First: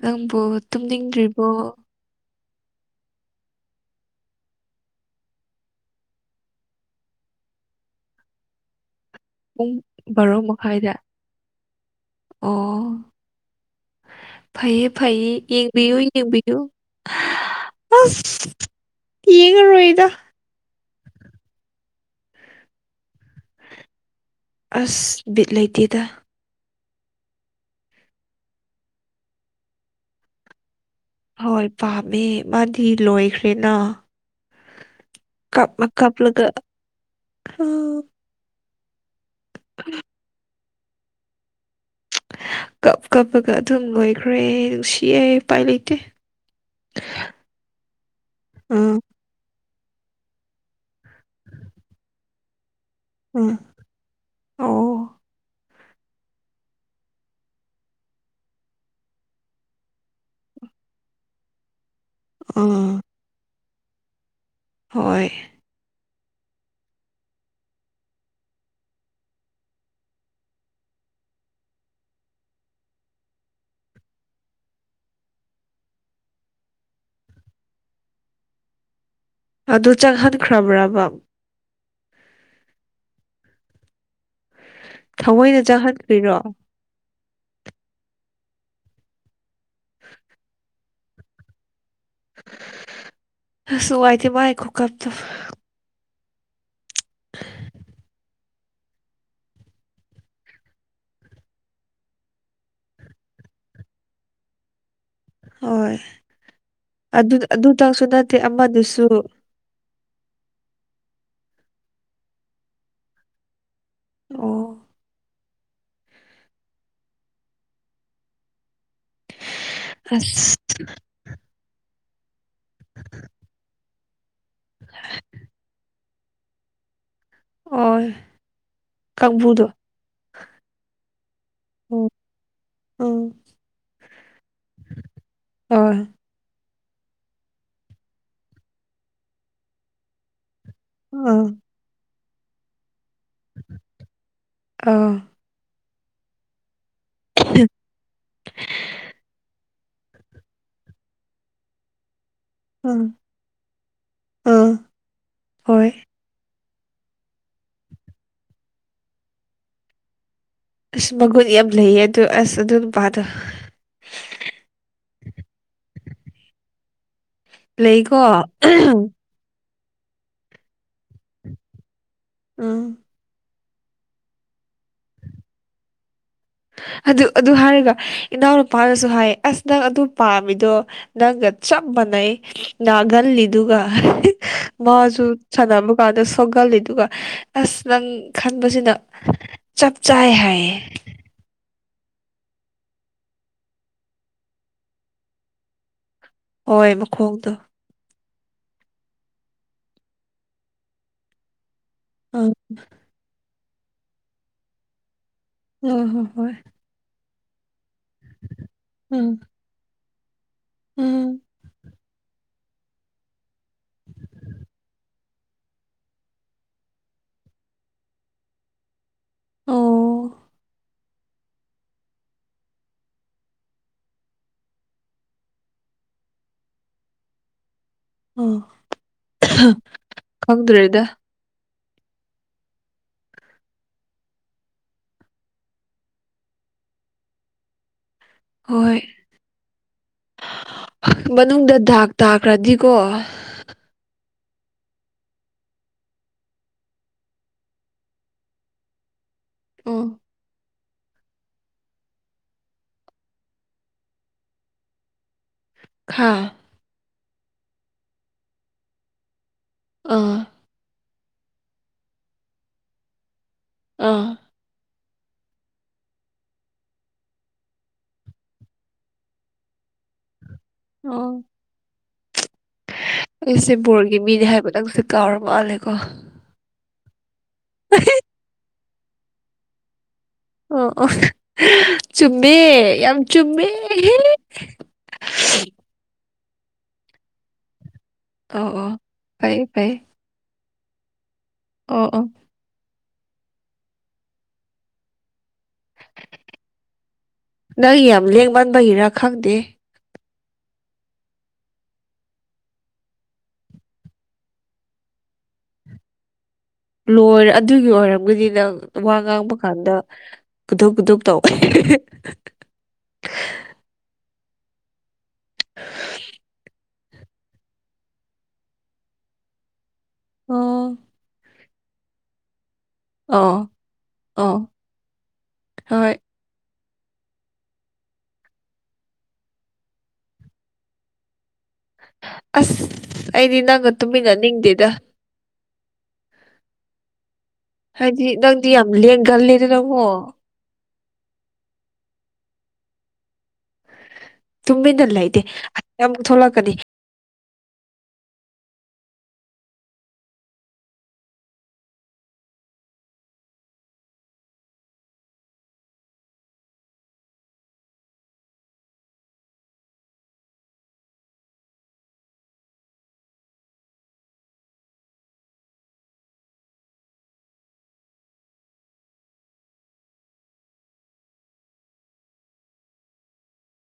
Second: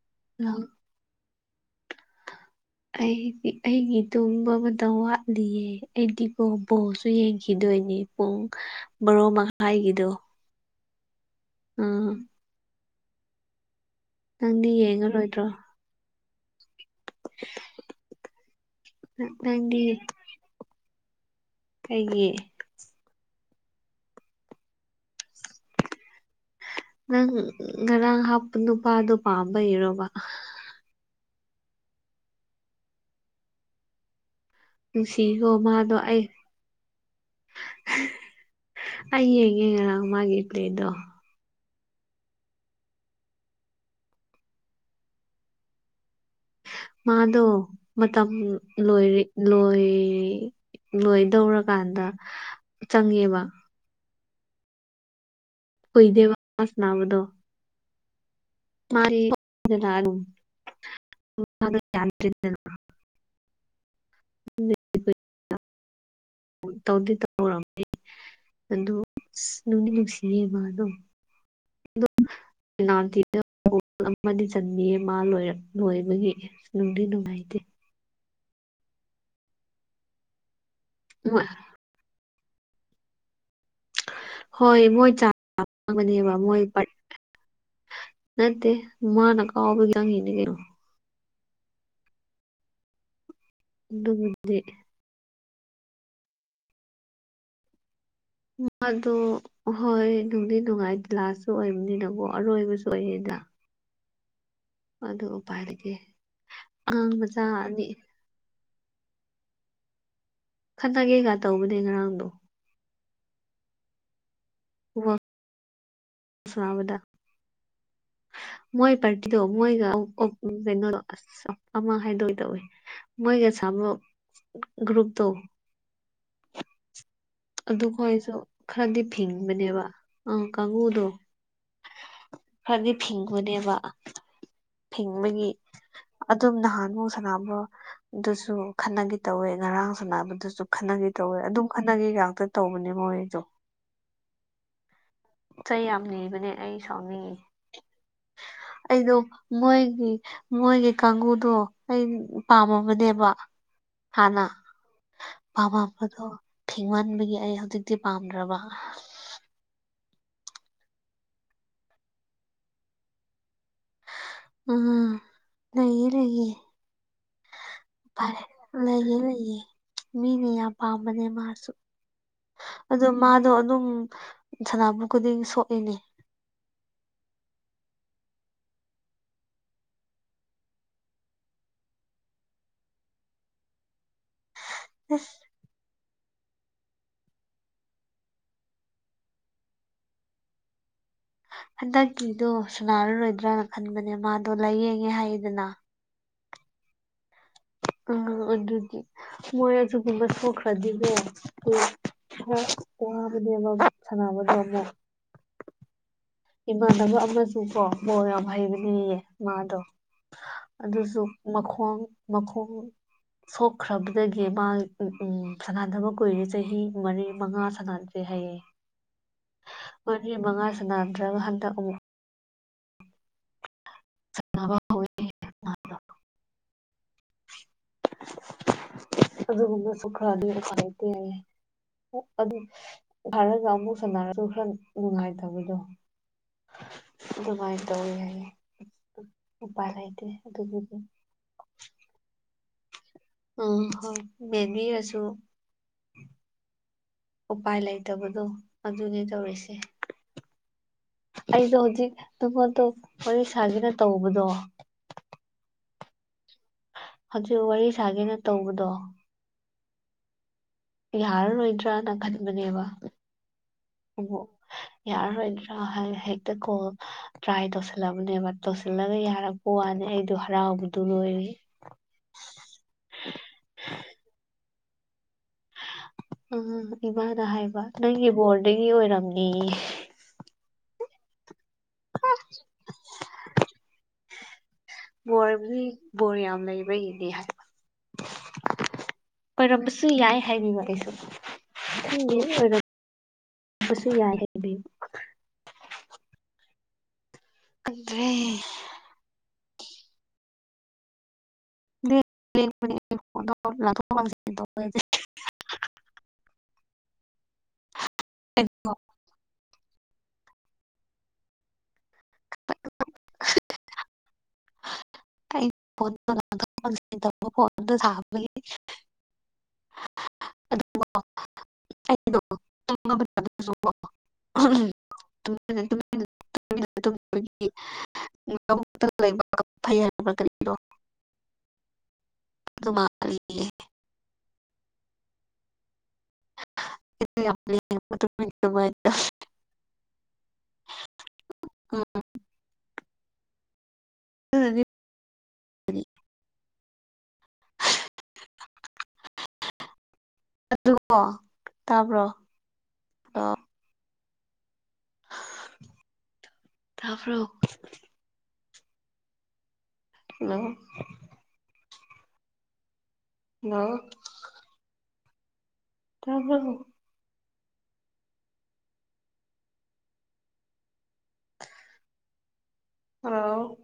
ꯅꯪꯕꯨ ꯇꯨꯝꯅꯤꯡꯗ꯭ꯔꯤꯕꯣ ꯑꯩꯗꯤ ꯑꯩꯒꯤ ꯇꯨꯝꯕ ꯃꯇꯝ ꯋꯥꯠꯂꯤꯌꯦ ꯑꯩꯗꯤꯀꯣ ꯕꯣꯜꯁꯨ ꯌꯦꯡꯈꯤꯗꯣꯏꯅꯤ ꯄꯨꯡ ꯕꯥꯔꯣ ꯃ ꯄꯨꯡ ꯕꯥꯔꯣ ꯃꯈꯥꯏꯗ ꯑꯪ ꯑꯣ ꯅꯪꯗꯤ ꯐꯩꯌꯦ ꯐꯩꯌꯦ ꯌꯦꯡꯉꯔꯣꯏꯗ꯭ꯔꯣ ꯌꯦꯡꯕꯤꯌꯨ ꯌꯦꯡꯕꯤꯌꯨ ꯑꯁ ꯅꯪꯗꯤ ꯌꯦꯡꯉꯔꯣꯏꯗ ꯀꯩꯒꯤ ꯑꯁ ꯕꯤꯠ ꯂꯩꯇꯦꯗ ꯅꯪ ꯉꯔꯥꯡ ꯍꯥꯞꯄ ꯅꯨꯄꯥꯗꯣ ꯄꯥꯝꯕꯩ ꯏꯔꯣꯕ ꯍꯣꯏ ꯄꯥꯝꯃꯦ ꯃꯥꯗꯤ ꯂꯣꯏꯈ꯭ꯔꯦꯅ ꯅꯨꯡꯁꯤꯈꯣ ꯀꯞꯅ ꯃꯥꯗꯣ ꯑꯩ ꯀꯞꯂꯒ ꯎꯝ ꯑꯩ ꯌꯦꯡꯉꯦ ꯉꯔꯥꯡ ꯃꯥꯒꯤ ꯄ꯭ꯂꯦꯗꯣ ꯀꯞ ꯀꯞꯄꯒ ꯑꯗꯨꯝ ꯂꯣꯏꯈ꯭ꯔꯦ ꯅꯨꯡꯁꯤꯌꯦꯦꯢ ꯎꯄꯥꯏ ꯂꯩꯇꯦ ꯃꯥꯗꯣ ꯃꯇꯝ ꯎꯝ ꯂꯣꯏꯔꯦ ꯂꯣꯏ ꯂꯣꯏꯗꯧꯔꯀꯥꯟꯗ ꯆꯪꯉꯦꯕ ꯎꯝ ꯑꯣ ꯀꯨꯢꯏꯗꯦꯕ ꯋꯥꯁꯅꯥꯕꯗꯣ [unintelligible] ꯑꯥ ꯍꯣꯏ ꯇꯧꯗꯤ ꯇꯧꯔꯝꯃꯅꯤ ꯑꯗꯨ ꯑꯁ ꯅꯨꯡꯗꯤ ꯅꯨꯡꯁꯤꯌꯦꯕ ꯑꯗꯨꯝ [unintelligible] ꯅꯥꯇꯤꯗ [unintelligible] ꯑꯃꯗꯤ ꯆꯟꯅꯤꯌꯦ ꯃꯥ ꯂꯣꯏꯕꯒꯤ ꯅꯣꯡꯗꯤ ꯅꯨꯡꯉꯥꯏꯇꯦ ꯑꯗꯨ ꯆꯪꯍꯟꯈ꯭ꯔꯕ꯭ꯔꯕ [unintelligible] ꯍꯣꯏ ꯃꯣꯏ ꯊꯑꯣꯏꯅ ꯆꯥꯕꯅꯦꯕ ꯆꯪꯍꯟꯈ꯭ꯔꯤꯔꯣ ꯃꯣꯏ ꯅꯠꯇ ꯃꯥꯅ ꯀꯥꯎꯕꯥ ꯌꯥꯡꯉꯤꯅꯤ ꯀꯣ ꯑꯁꯋꯥꯏꯇꯦ ꯃꯥꯥꯏ ꯑꯗꯨꯕꯨꯗꯤ ꯈꯨꯀꯞꯇꯣ ꯃꯗꯨ ꯑꯍꯣꯏ ꯅꯨꯡꯗꯤ ꯅꯨꯡꯉꯥꯏ ꯂꯥꯁꯁꯨ ꯑꯣꯏꯕꯅꯤꯅꯀꯣ ꯑꯔꯣꯏꯕꯁꯨ ꯑꯣꯏꯌꯦꯗ ꯑꯗꯨ ꯎꯄꯥꯏ ꯂꯩꯇꯦ ꯍꯣꯏ ꯑꯉꯥꯡ ꯑꯗꯨ ꯃꯆꯥ ꯑꯅꯤ ꯑꯗꯨꯇꯪꯁꯨ ꯅꯠꯇꯦ ꯑꯃꯗꯨꯁꯨ ꯈꯠꯅꯒꯦꯒ ꯇꯧꯕꯅꯦ ꯉꯔꯥꯡꯗꯣ ꯑꯣ ꯁꯟꯅꯕꯗ ꯃꯣꯏ ꯄꯔꯇꯤꯗꯣ ꯃꯣꯏꯒ ꯑꯁ [unintelligible] ꯑꯁ ꯑꯃ ꯍꯥꯏꯗꯣꯏ ꯇꯧꯋꯦ ꯃꯣꯏꯒꯁꯥꯃꯛ ꯒ꯭ꯔꯨꯞꯇꯣ ꯑꯣ ꯑꯗꯨꯈꯣꯏꯁꯨ ꯈꯔꯗꯤ ꯀꯥꯡꯕꯨꯗꯣ ꯐꯤꯡꯕꯅꯦꯕ ꯑ ꯀꯥꯡꯉꯨꯗꯣ ꯎꯝ ꯈꯔꯗꯤ ꯎꯝ ꯐꯤꯡꯕꯅꯦꯕ ꯐꯤꯡꯕꯒꯤ ꯑꯣ ꯑꯗꯨꯝ ꯅꯍꯥꯟꯕꯃꯨꯛ ꯁꯥꯟꯅꯕꯗꯨꯁꯨ ꯈꯠꯅꯒꯦ ꯇꯧꯋꯦ ꯉꯔꯥꯡ ꯁꯥꯟꯅꯕꯗꯨꯁꯨ ꯈꯠꯅꯒꯦ ꯇꯧꯋꯦ ꯑꯥ ꯑꯗꯨꯝ ꯈꯠꯅꯒꯦ ꯉꯥꯛꯇ ꯇꯧꯕꯅꯦ ꯃꯣꯏꯖꯨ ꯑꯥ ꯆꯩ ꯌꯥꯝ ꯅꯤꯕꯅꯦ ꯑꯩ ꯏꯁꯥꯎꯅꯤꯉꯤ ꯑꯩꯗꯣ ꯃꯣꯏꯒꯤ ꯃꯣꯏꯒꯤ ꯀꯥꯡꯕꯨꯨꯗꯣ ꯑꯩ ꯎꯝ ꯄꯥꯝꯃꯕꯅꯦꯕ ꯍꯥꯟꯅ ꯑꯥ ꯍꯣꯏ ꯄꯥꯝꯃꯝꯕꯗꯣ ꯐꯤꯡꯃꯟꯕꯒꯤ ꯑꯩ ꯍꯧꯖꯤꯛꯇꯤ ꯄꯥꯝꯗ꯭ꯔꯕ ꯑꯁ ꯃꯒꯨꯟ ꯌꯥꯝ ꯂꯩꯌꯦ ꯑꯗꯣ ꯑꯁ ꯑꯗꯨ ꯅꯨꯄꯥꯗ ꯎꯝ ꯂꯩꯌꯦ ꯂꯩꯌꯦ ꯂꯩꯀꯣ ꯐꯔꯦ ꯂꯩ ꯂꯩꯌꯦ ꯃꯤꯅ ꯌꯥ ꯄꯥꯝꯕꯅꯦ ꯃꯥꯁꯨꯨ ꯎꯝ ꯑꯗꯣ ꯃꯥꯗꯣ ꯑꯗꯨꯝ ꯁꯅꯥꯕ ꯈꯨꯗꯤꯡ ꯁꯣꯛꯑꯦꯅꯦ ꯑꯗꯨ ꯑꯗꯨ ꯍꯥꯏꯔꯒ ꯏꯅꯥꯎꯅꯨꯄꯥꯅꯁꯨ ꯍꯥꯏ ꯑꯁ ꯅꯪ ꯑꯗꯨ ꯄꯥꯝꯃꯤꯗꯣ ꯅꯪꯒ ꯆꯞ ꯃꯅꯩ ꯅꯥꯒꯜꯂꯤꯗꯨꯒ ꯃꯥꯁꯨ ꯑꯁ ꯁꯥꯟꯅꯕ ꯀꯥꯟꯗ ꯁꯣꯛꯒꯜꯂꯤꯗꯨꯒ ꯑꯁ ꯅꯪ ꯈꯟꯕꯁꯤꯅ ꯆꯞ ꯆꯥꯏ ꯍꯥꯏꯌꯦ ꯍꯟꯗꯛꯀꯤꯗꯣ ꯁꯟꯅꯔꯔꯣꯏꯗ꯭ꯔꯅ ꯈꯟꯕꯅꯦ ꯃꯥꯗꯣ ꯂꯥꯏꯌꯦꯡꯉꯦ ꯍꯥꯏꯌꯦꯗꯅ ꯍꯣꯏ ꯃꯈꯣꯡꯗꯣ ꯑ ꯑꯗꯨꯗꯤ ꯃꯣꯏ ꯑꯗꯨꯒꯨꯝꯕ ꯁꯣꯛꯈ꯭ꯔꯗꯤꯅꯦ ꯑꯥ ꯈꯔꯥ ꯋ꯭ꯕꯅꯦꯕ ꯁꯥꯟꯅꯕꯗꯣ ꯑꯃꯨꯛ ꯑꯣ ꯍꯣꯏ ꯍꯣꯏ ꯏꯃꯟꯅꯕ ꯑꯃꯁꯨꯀꯣ ꯕꯣꯜ ꯌꯥꯝ ꯍꯩꯕꯅꯤꯌꯦ ꯎꯝ ꯃꯥꯥꯗꯣ ꯑꯗꯨꯁꯨ ꯎꯝ ꯃꯈꯣꯡ ꯃꯈꯣꯡ ꯁꯣꯛꯈ꯭ꯔꯕꯗꯒꯤ ꯃꯥ ꯎꯝ ꯁꯥꯟꯅꯗꯕ ꯀꯨꯏꯔꯦ ꯆꯍꯤ ꯃꯔꯤ ꯃꯉꯥ ꯁꯅꯗ꯭ꯔꯦ ꯍꯥꯏꯌꯦ ꯑꯣ ꯃꯔꯤ ꯃꯉꯥ ꯁꯟꯅꯗ꯭ꯔꯒ ꯍꯟꯗꯛ ꯑꯃꯨꯛ ꯁꯅꯕ ꯑꯡ ꯑꯗꯨꯒꯨꯝꯁꯨ ꯈ꯭ꯔ [unintelligible] ꯍꯥꯏꯌꯦ ꯑꯗꯨ ꯈꯔꯒ ꯑꯃꯨꯛ ꯁꯅꯔꯁꯨ ꯈꯔ ꯅꯨꯡꯉꯥꯏꯇꯕꯗꯣ ꯑꯗꯨꯃꯥꯏꯅ ꯇꯧꯋꯤ ꯌꯥꯌꯦ ꯍꯣꯏ ꯎꯄꯥꯏ ꯂꯩꯇꯦ ꯑꯗꯨꯕꯨꯗꯤ ꯃꯅꯨꯡꯗ ꯗꯥꯛ ꯇꯥꯈ꯭ꯔꯗꯤꯀꯣ ꯑ ꯍꯣꯏ ꯃꯦꯕꯤ ꯑꯁꯨ ꯎꯄꯥꯏ ꯂꯩꯇꯕꯗꯣ ꯑꯗꯨꯅꯤ ꯇꯧꯔꯤꯁꯦ ꯑꯣ ꯑꯩꯗꯣ ꯍꯧꯖꯤꯛ ꯇꯕꯥꯛꯇꯣ ꯋꯥꯔꯤ ꯁꯥꯒꯤꯅ ꯇꯧꯕꯗꯣ ꯈꯥ ꯍꯖꯤꯛ ꯋꯥꯔꯤ ꯁꯥꯒꯦꯅ ꯇꯧꯕꯗꯣ ꯑꯥ ꯌꯥꯔꯔꯣꯏꯗ꯭ꯔꯅ ꯈꯟꯕꯅꯦꯕ ꯑꯥ ꯎꯝ ꯌꯥꯔꯔꯣꯏꯗ꯭ꯔꯥ ꯍꯥꯏꯅ ꯍꯦꯛꯇ ꯀꯣꯜ ꯇ꯭ꯔꯥꯏ ꯇꯧꯁꯤꯜꯂꯕꯅꯦꯕ ꯇꯧꯁꯤꯜꯂꯒ ꯌꯥꯔꯛꯄ ꯋꯥꯅꯤ ꯑꯩꯗꯣ ꯍꯔꯥꯎꯕꯗꯨ ꯑꯣ ꯂꯣꯏꯔꯦ ꯑꯩꯁꯦ ꯕꯣꯔꯒꯤ ꯃꯤꯅꯦ ꯍꯥꯏꯕ ꯅꯪꯁꯦ ꯀꯥꯎꯔ ꯃꯥꯜꯂꯦꯀꯣ ꯑꯝ ꯏꯃꯥꯅ ꯍꯥꯏꯕ ꯅꯪꯒꯤ ꯕꯣꯔꯗꯒꯤ ꯑꯣꯏꯔꯝꯅꯤ ꯑꯣ ꯑꯣ ꯆꯨꯝꯃꯦ ꯌꯥꯝ ꯆꯨꯝꯃꯦꯍꯦ ꯕꯣꯔꯃꯤ ꯕꯣꯔ ꯌꯥꯝ ꯂꯩꯕꯒꯤꯅꯦ ꯍꯥꯏ ꯑꯣ ꯑꯣ ꯐꯩ ꯐꯩ ꯑꯣꯏꯔꯝꯕꯁꯨ ꯌꯥꯏ ꯍꯥꯏꯕꯤꯕ ꯑꯩꯁꯨ ꯑꯣ ꯑꯣ ꯈꯪꯗꯦ ꯑꯣꯢꯔꯝꯕꯁꯨ ꯌꯥꯢ ꯍꯥꯢꯕꯩ ꯅꯪ ꯌꯥꯝ ꯈꯪꯗ꯭ꯔꯦ ꯂꯦꯡꯃꯟꯕꯒꯤꯔ ꯈꯪꯗꯦ ꯂꯦꯡꯕꯅꯦ ꯑꯩ ꯋꯥꯡꯋꯣꯛ ꯂꯥꯡꯊꯣꯛ ꯂꯥꯡꯖꯤꯟ ꯇꯧꯕꯖꯦ ꯂꯣꯏꯔꯦ ꯑꯗꯨꯒꯤ ꯑꯣꯏꯔꯝꯒꯅꯤ ꯅꯪ ꯋꯥ ꯉꯥꯡꯕ ꯀꯥꯟꯗ ꯀꯨꯗꯞ ꯀꯨꯗꯞ ꯇꯧ ꯄꯣꯠꯇ ꯏꯟꯇ ꯕꯨꯀꯣꯠ ꯑꯗꯨ ꯊꯥꯕꯒꯤ ꯑꯣ ꯀꯩ ꯅꯣ ꯇꯝꯃꯕꯅꯤ ꯇꯜꯂ ꯑꯣ ꯆꯣ ꯑꯣ ꯇꯨꯃꯤꯟꯅꯅꯤ ꯍꯣꯏ ꯇꯨꯃꯤꯟꯅ ꯇꯨꯃꯤꯟꯅ ꯇꯨꯝꯕꯒꯤ ꯃꯨꯠ ꯑꯣꯞꯇ ꯂꯩꯕ ꯀ ꯎꯕ ꯀꯔꯤꯗꯣ ꯑꯁ ꯑꯩꯗꯤ ꯃꯥꯜꯂꯤꯌꯦ ꯅꯪꯒ ꯇꯨꯝꯃꯤꯟꯅ ꯅꯤꯡꯗꯦꯗ ꯍꯤꯠꯇꯤ ꯌꯥꯝ ꯀꯂꯤ ꯍꯥꯏꯗꯤ ꯅꯪꯗꯤ ꯌꯥꯝ ꯂꯦꯡꯒꯜꯂꯤꯗꯅ ꯀꯣ ꯇꯨꯃꯤꯟꯅ ꯂꯩꯇꯦ ꯑꯃꯨꯛ ꯊꯣꯛꯂꯛꯀꯅꯤ ꯑꯗꯨ ꯑꯣ ꯇꯥꯕ꯭ꯔꯣ ꯍꯜꯂꯣ ꯇꯥꯕ꯭ꯔꯣ ꯍꯜꯂꯣ ꯍꯂꯣ ꯇꯥꯕꯔꯣ ꯍꯂꯑꯣ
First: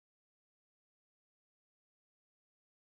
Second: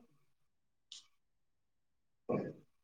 ꯍꯣꯏ